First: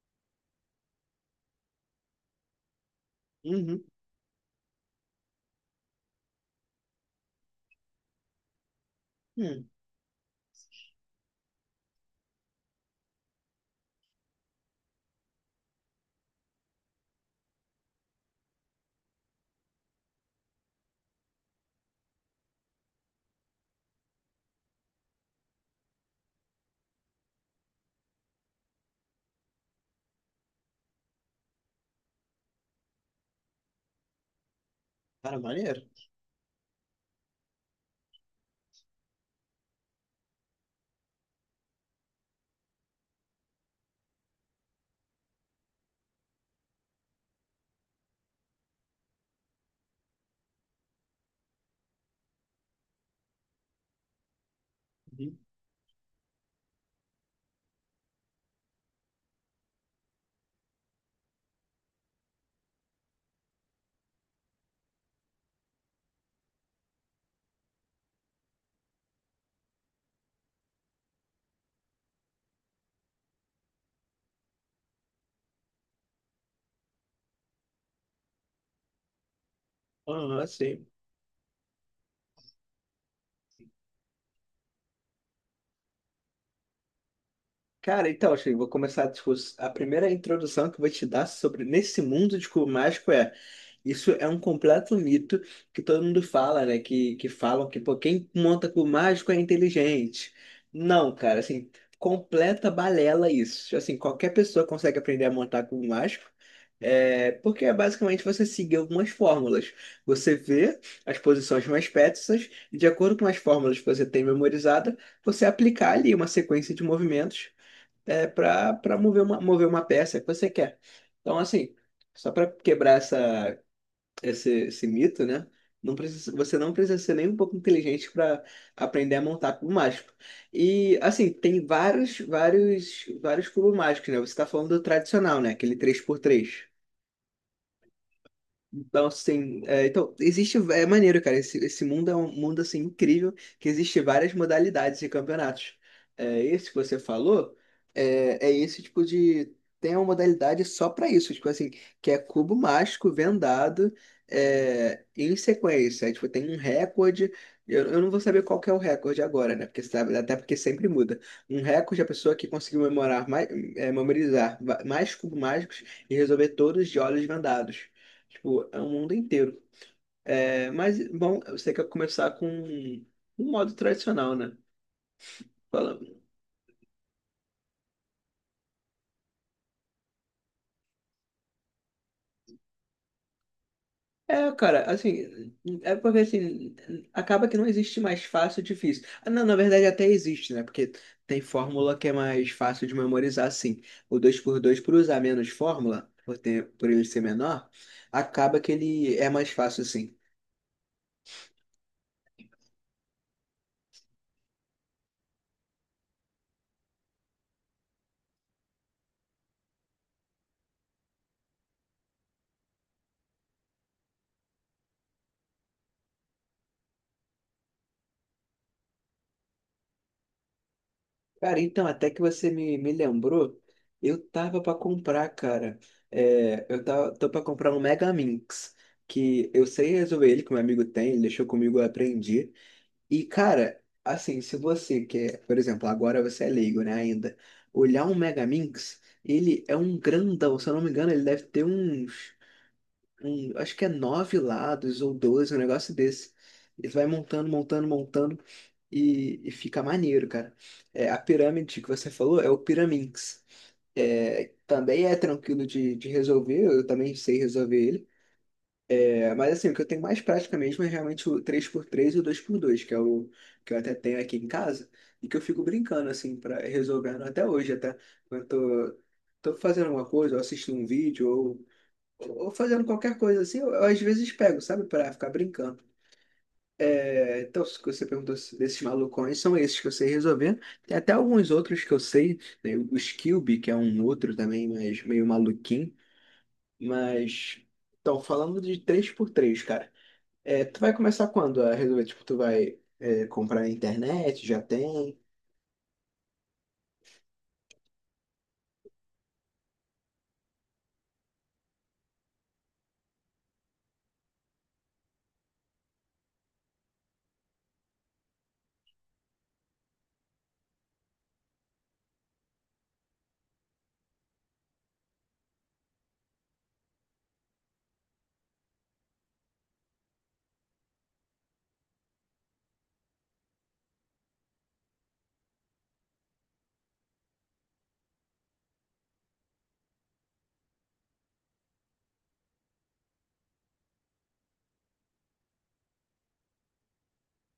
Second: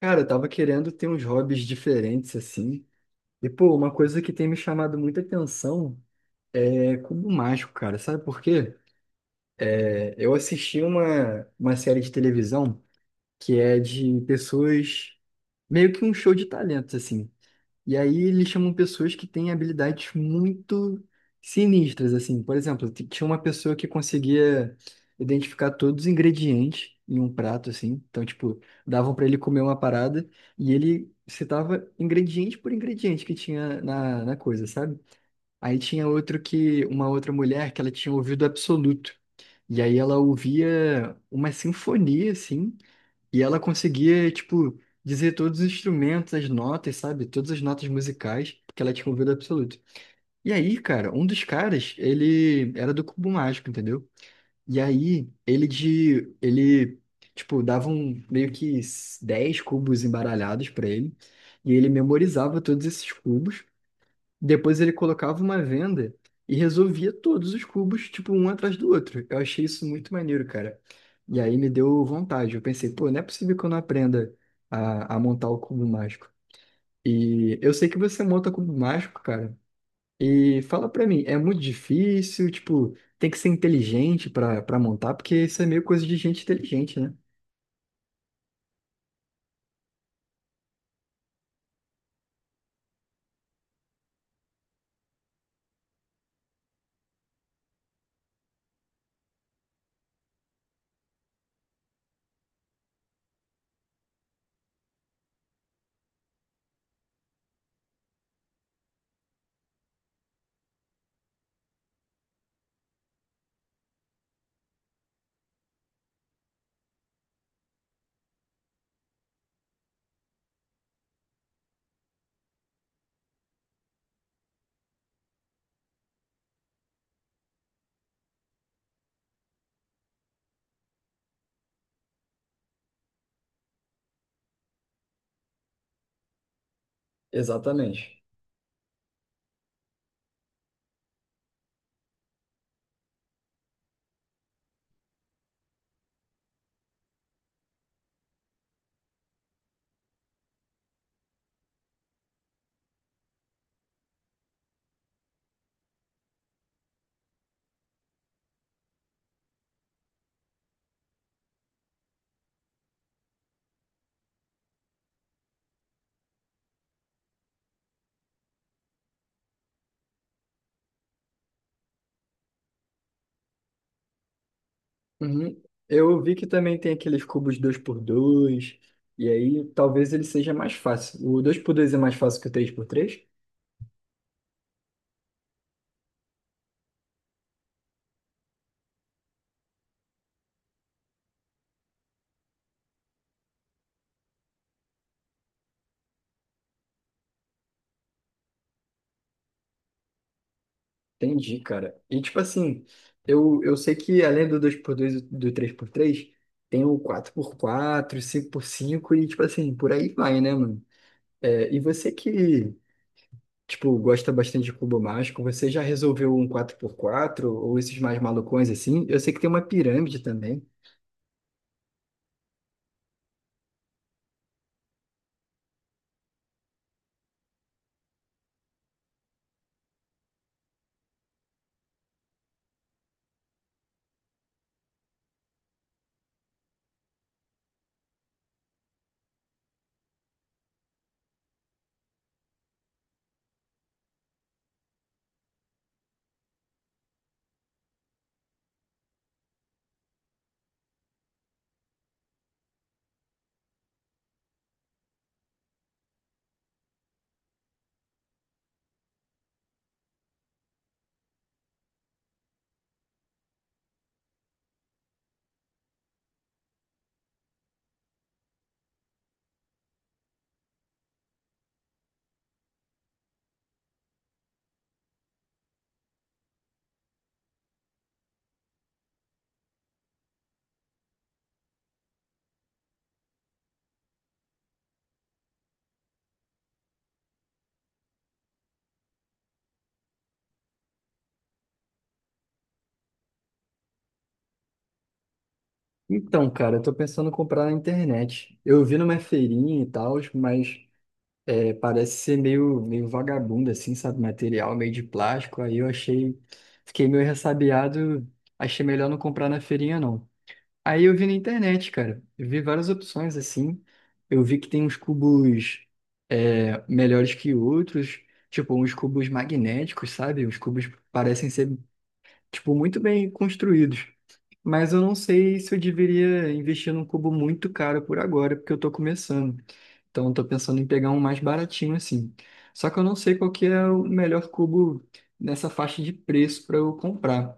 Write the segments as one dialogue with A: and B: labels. A: Cara, eu tava querendo ter uns hobbies diferentes, assim. E, pô,
B: Uhum.
A: uma coisa que tem me chamado muita atenção é cubo mágico, cara. Sabe por quê?
B: Hum,
A: Eu assisti uma série de televisão que é de pessoas, meio que um show de talentos, assim. E aí eles chamam pessoas que têm habilidades muito sinistras, assim. Por exemplo, tinha uma pessoa que conseguia identificar todos os ingredientes em um prato, assim. Então, tipo, davam para ele comer uma parada e ele citava ingrediente por ingrediente que tinha na coisa, sabe?
B: Cara,
A: Aí
B: maneiro.
A: tinha outro que, uma outra mulher que ela tinha ouvido absoluto. E aí ela ouvia uma sinfonia, assim. E ela conseguia, tipo, dizer todos os instrumentos, as notas, sabe? Todas as notas musicais, porque ela tinha um ouvido absoluto. E aí, cara, um dos caras, ele era do cubo mágico, entendeu? E aí,
B: Uhum.
A: ele de, ele, tipo, dava um, meio que 10 cubos embaralhados pra ele, e ele memorizava todos esses cubos, depois ele colocava uma venda e resolvia todos os cubos, tipo, um atrás do outro. Eu achei isso muito maneiro, cara. E aí me deu vontade. Eu pensei, pô, não é possível que eu não aprenda a montar o cubo mágico. E eu sei que você monta cubo mágico, cara.
B: Aham,
A: E
B: sim.
A: fala pra mim, é muito difícil? Tipo, tem que ser inteligente pra montar, porque isso é meio coisa de gente inteligente, né?
B: Cara, então, Shein, vou começar a A primeira introdução que eu vou te dar sobre nesse mundo de cubo mágico isso é um completo mito que todo mundo fala, né? Que falam que, pô, quem monta cubo mágico é inteligente. Não, cara, assim, completa balela isso. Assim, qualquer pessoa consegue aprender a montar cubo mágico. É, porque é basicamente você seguir algumas fórmulas. Você vê as posições mais peças e, de acordo com as fórmulas que você tem memorizada, você aplicar ali uma sequência de movimentos, é, para mover uma peça que você quer. Então, assim, só para quebrar esse mito, né? Não precisa, você não precisa ser nem um pouco inteligente para aprender a montar cubo mágico. E, assim, tem vários, vários, vários cubos mágicos, né? Você está falando do tradicional, né? Aquele três por três.
A: Exatamente.
B: Então, assim é, então, existe, é maneiro, cara, esse mundo é um mundo, assim, incrível, que existe várias modalidades de campeonatos. É, esse que você falou, é, é esse tipo de... Tem uma modalidade só pra isso, tipo assim, que é cubo mágico vendado, é, em sequência. Aí, tipo, tem um recorde. Eu não vou saber qual que é o recorde agora, né, porque sabe, até porque sempre muda. Um recorde é a pessoa que conseguiu memorizar mais cubos mágicos e resolver todos de olhos vendados. Tipo, é o mundo inteiro. É, mas, bom, você quer começar com um modo tradicional, né?
A: Uhum.
B: Falando.
A: Eu vi que também tem aqueles cubos dois por dois e aí talvez ele seja mais fácil. O dois por dois é mais fácil que o três por três.
B: É, cara, assim, é porque assim, acaba que não existe mais fácil e difícil. Ah, não, na verdade até existe, né? Porque tem fórmula que é mais fácil de memorizar, assim. O dois por dois por usar menos fórmula, por ter, por ele ser menor, acaba que ele é mais fácil, assim.
A: Entendi, cara. E tipo assim, eu sei que além do dois por dois e do três por três tem o quatro por quatro, cinco por cinco e tipo assim, por aí vai, né, mano? E você que, tipo, gosta bastante de cubo mágico, você já resolveu um quatro por quatro ou esses mais malucões assim? Eu sei que tem uma pirâmide também.
B: Cara, então, até que você me lembrou, eu tava pra comprar, cara. É, tô pra comprar um Mega Minx, que eu sei resolver ele, que meu amigo tem, ele deixou comigo, eu aprendi. E, cara, assim, se você quer, por exemplo, agora você é leigo, né, ainda, olhar um Mega Minx, ele é um grandão. Se eu não me engano, ele deve ter uns acho que é nove lados ou 12, um negócio desse. Ele vai montando, montando, montando, e fica maneiro, cara. É, a pirâmide que você falou é o Pyraminx. É, também é tranquilo de resolver, eu também sei resolver ele. É, mas assim, o que eu tenho mais prática mesmo é realmente o três por três e o 2x2, que é o que eu até tenho aqui em casa, e que eu fico brincando, assim, para resolvendo até hoje, até quando eu tô fazendo alguma coisa, ou assistindo um vídeo, ou fazendo qualquer coisa assim, eu às vezes pego, sabe, para ficar brincando. É, então, se você perguntou se- desses malucões, são esses que eu sei resolver. Tem até alguns outros que eu sei, né? O Skillby, que é um outro também, mas meio maluquinho. Mas, então, falando de três por três, cara, é, tu vai começar quando a resolver? Tipo, tu vai, é, comprar na internet? Já tem?
A: Então, cara, eu tô pensando em comprar na internet. Eu vi numa feirinha e tal, mas parece ser meio, meio vagabundo, assim, sabe? Material meio de plástico. Aí eu achei, fiquei meio ressabiado, achei melhor não comprar na feirinha, não. Aí eu vi na internet, cara. Eu vi várias opções, assim. Eu vi que tem uns cubos melhores que outros, tipo, uns cubos magnéticos, sabe? Os cubos parecem ser, tipo, muito bem construídos. Mas eu não sei se eu deveria investir num cubo muito caro por agora, porque eu estou começando. Então, eu estou pensando em pegar um mais baratinho assim. Só que eu não sei qual que é o melhor cubo nessa faixa de preço para eu comprar.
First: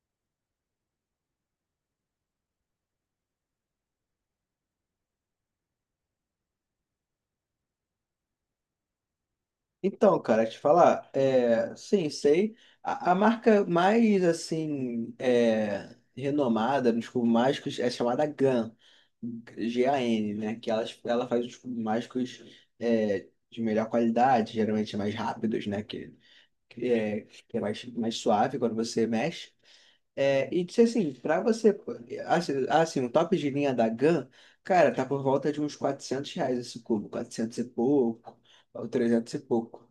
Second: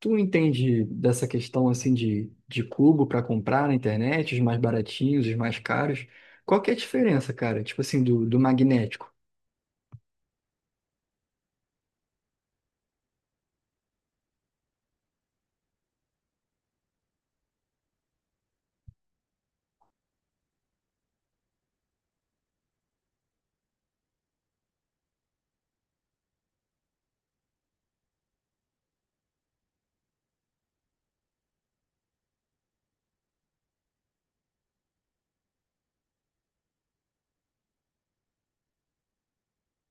A: Tu entende dessa questão assim de cubo para comprar na internet, os mais baratinhos, os mais caros? Qual que é a diferença, cara? Tipo assim, do magnético.
B: Então, cara, te falar, é, sim, sei. A marca mais assim, é, renomada nos cubos mágicos é chamada GAN, G-A-N, né? Que ela faz os cubos mágicos, é, de melhor qualidade, geralmente mais rápidos, né? Que é mais suave quando você mexe. É, e disse assim, para você, assim, assim, um top de linha da GAN, cara, tá por volta de uns R$ 400 esse cubo, 400 e pouco, ou 300 e pouco.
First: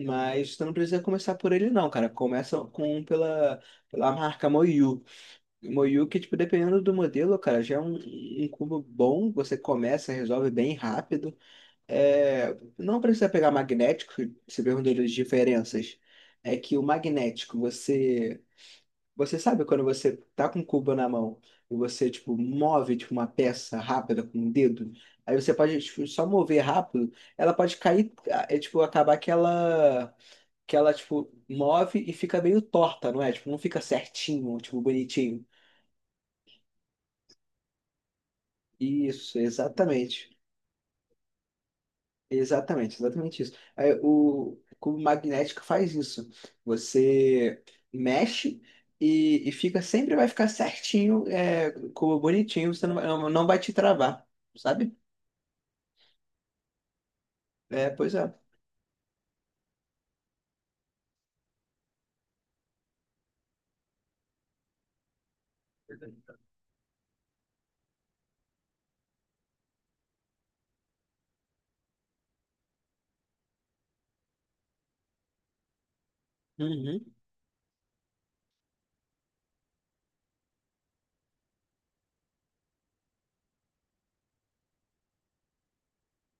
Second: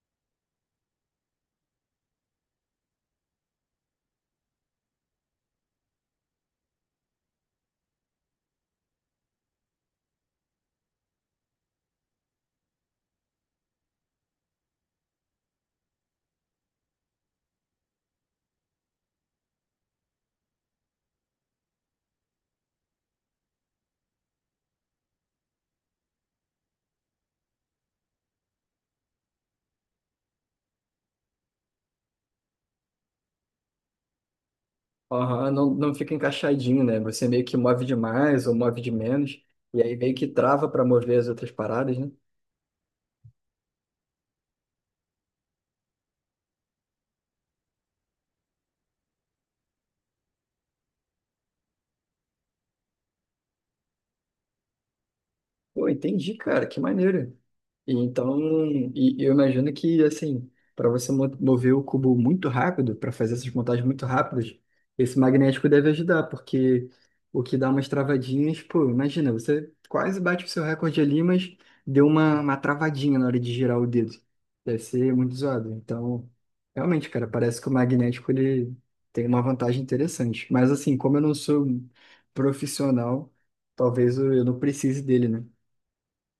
B: Mas tu não precisa começar por ele não, cara. Começa com pela marca Moyu. Moyu que, tipo, dependendo do modelo, cara, já é um cubo bom. Você começa, resolve bem rápido. É, não precisa pegar magnético, se perguntou das diferenças. É que o magnético, você... Você sabe quando você tá com o cubo na mão e você, tipo, move, tipo, uma peça rápida com o dedo. Aí você pode, tipo, só mover rápido, ela pode cair, é, tipo, acabar que ela, tipo, move e fica meio torta, não é? Tipo, não fica certinho, tipo, bonitinho.
A: Aham, não, não fica encaixadinho, né? Você meio que move demais ou move de
B: Isso,
A: menos, e aí meio que
B: exatamente.
A: trava para mover as outras paradas, né?
B: Exatamente, exatamente isso. Aí, o cubo magnético faz isso. Você mexe e fica, sempre vai ficar certinho, é, cubo bonitinho. Você não não vai te travar, sabe?
A: Pô, entendi, cara, que maneiro.
B: É,
A: E
B: pois é.
A: então, e eu imagino que, assim, para você mover o cubo muito rápido, para fazer essas montagens muito rápidas, esse magnético deve ajudar, porque o que dá umas travadinhas, pô, imagina, você quase bate o seu recorde ali, mas deu uma travadinha na hora de girar o dedo. Deve ser muito zoado. Então,
B: Uhum.
A: realmente, cara, parece que o magnético ele tem uma vantagem interessante. Mas, assim, como eu não sou um profissional, talvez eu não precise dele, né?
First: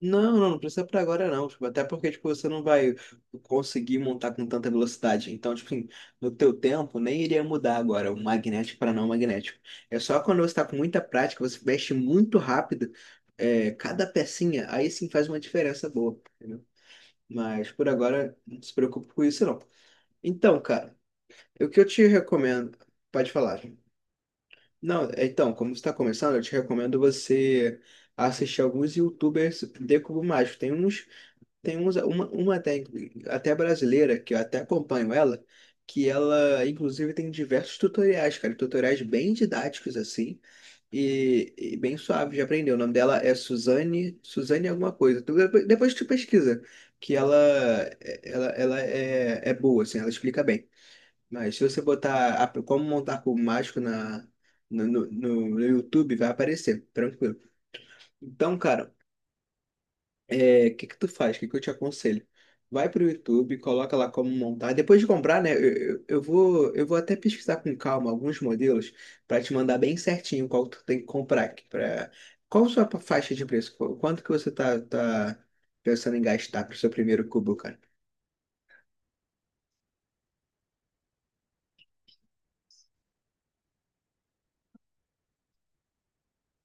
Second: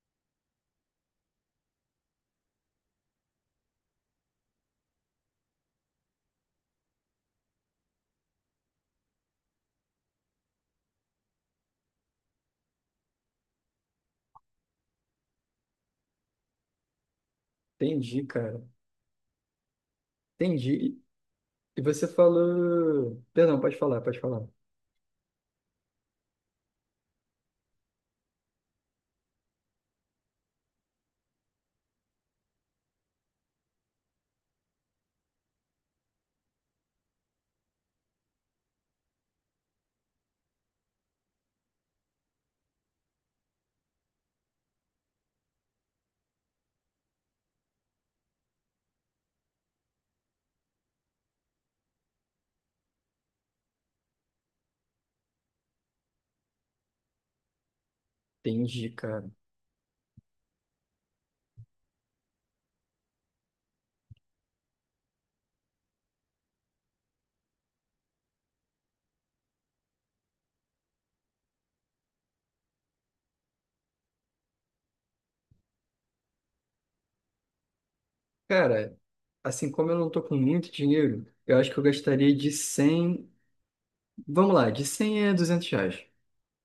B: Não, não, não precisa pra agora não, tipo, até porque, tipo, você não vai conseguir montar com tanta velocidade. Então, tipo, assim, no teu tempo nem iria mudar agora o magnético para não magnético. É só quando você tá com muita prática, você mexe muito rápido, é, cada pecinha, aí sim faz uma diferença boa, entendeu? Mas por
A: Entendi,
B: agora, não
A: cara.
B: se preocupe com isso não. Então, cara,
A: Entendi.
B: o que
A: E
B: eu te
A: você
B: recomendo,
A: falou.
B: pode falar.
A: Perdão, pode falar, pode falar.
B: Não, é, então, como você tá começando, eu te recomendo você assistir alguns YouTubers de cubo mágico. Tem uns uma técnica, até brasileira, que eu até acompanho ela, que ela, inclusive, tem diversos tutoriais, cara, tutoriais bem didáticos, assim, e bem suave de aprender. O nome dela é Suzane, Suzane alguma coisa. Depois tu pesquisa, que ela é boa, assim, ela explica bem. Mas se você como montar cubo mágico na, no, no, no no YouTube, vai aparecer, tranquilo. Então,
A: Entendi,
B: cara,
A: cara.
B: é, o que que tu faz? O que que eu te aconselho? Vai pro YouTube, coloca lá como montar. Depois de comprar, né? Eu vou até pesquisar com calma alguns modelos para te mandar bem certinho qual tu tem que comprar aqui. Pra... Qual a sua faixa de preço? Quanto que você tá pensando em gastar pro seu primeiro cubo?
A: Cara, assim como eu não tô com muito dinheiro, eu acho que eu gastaria de 100. Vamos lá, de 100 a 200 reais.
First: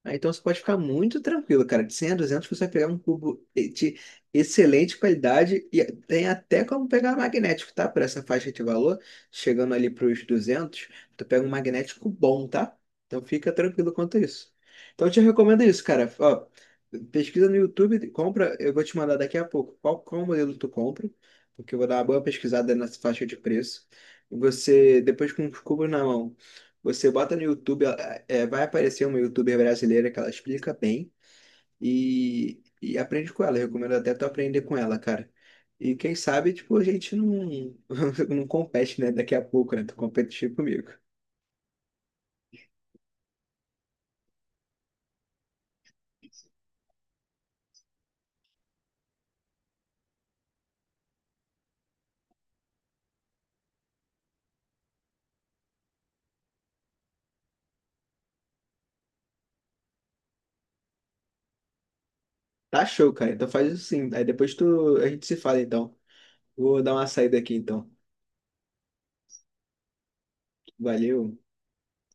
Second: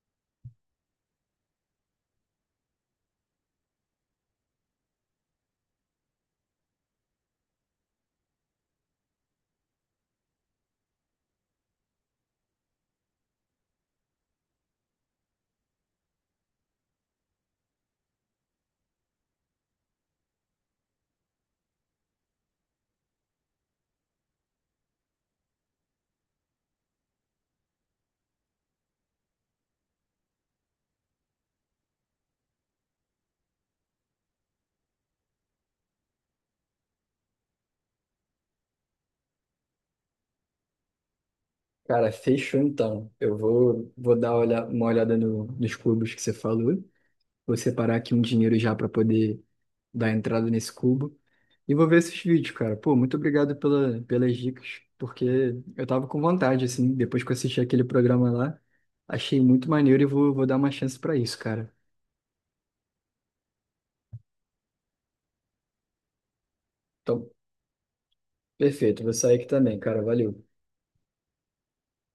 B: Ah, então você pode ficar muito tranquilo, cara. De 100 a 200 você vai pegar um cubo de excelente qualidade, e tem até como pegar magnético, tá? Por essa faixa de valor, chegando ali para os 200, tu pega um magnético bom, tá? Então fica tranquilo quanto a isso. Então eu te recomendo isso, cara. Ó, pesquisa no YouTube, compra. Eu vou te mandar daqui a pouco qual modelo tu compra, porque eu vou dar uma boa pesquisada nessa faixa de preço. Você, depois, com os cubos na mão, você bota no YouTube. Vai aparecer uma YouTuber brasileira que ela explica bem, e aprende com ela. Eu recomendo até tu aprender com ela, cara. E quem sabe, tipo, a gente não, não compete, né? Daqui a pouco, né? Tu competir comigo.
A: Cara, fechou então. Eu vou, vou dar uma olhada nos cubos que você falou. Vou separar aqui um dinheiro já para poder dar entrada nesse cubo. E vou ver esses vídeos, cara. Pô, muito obrigado pela, pelas dicas, porque eu tava com vontade, assim, depois que eu assisti aquele programa lá, achei muito maneiro e vou dar uma chance pra isso, cara.
B: Tá show, cara. Então faz isso sim. Aí depois tu, a gente se fala, então. Vou dar uma
A: Então,
B: saída aqui, então.
A: perfeito, vou sair aqui também, cara. Valeu.
B: Valeu.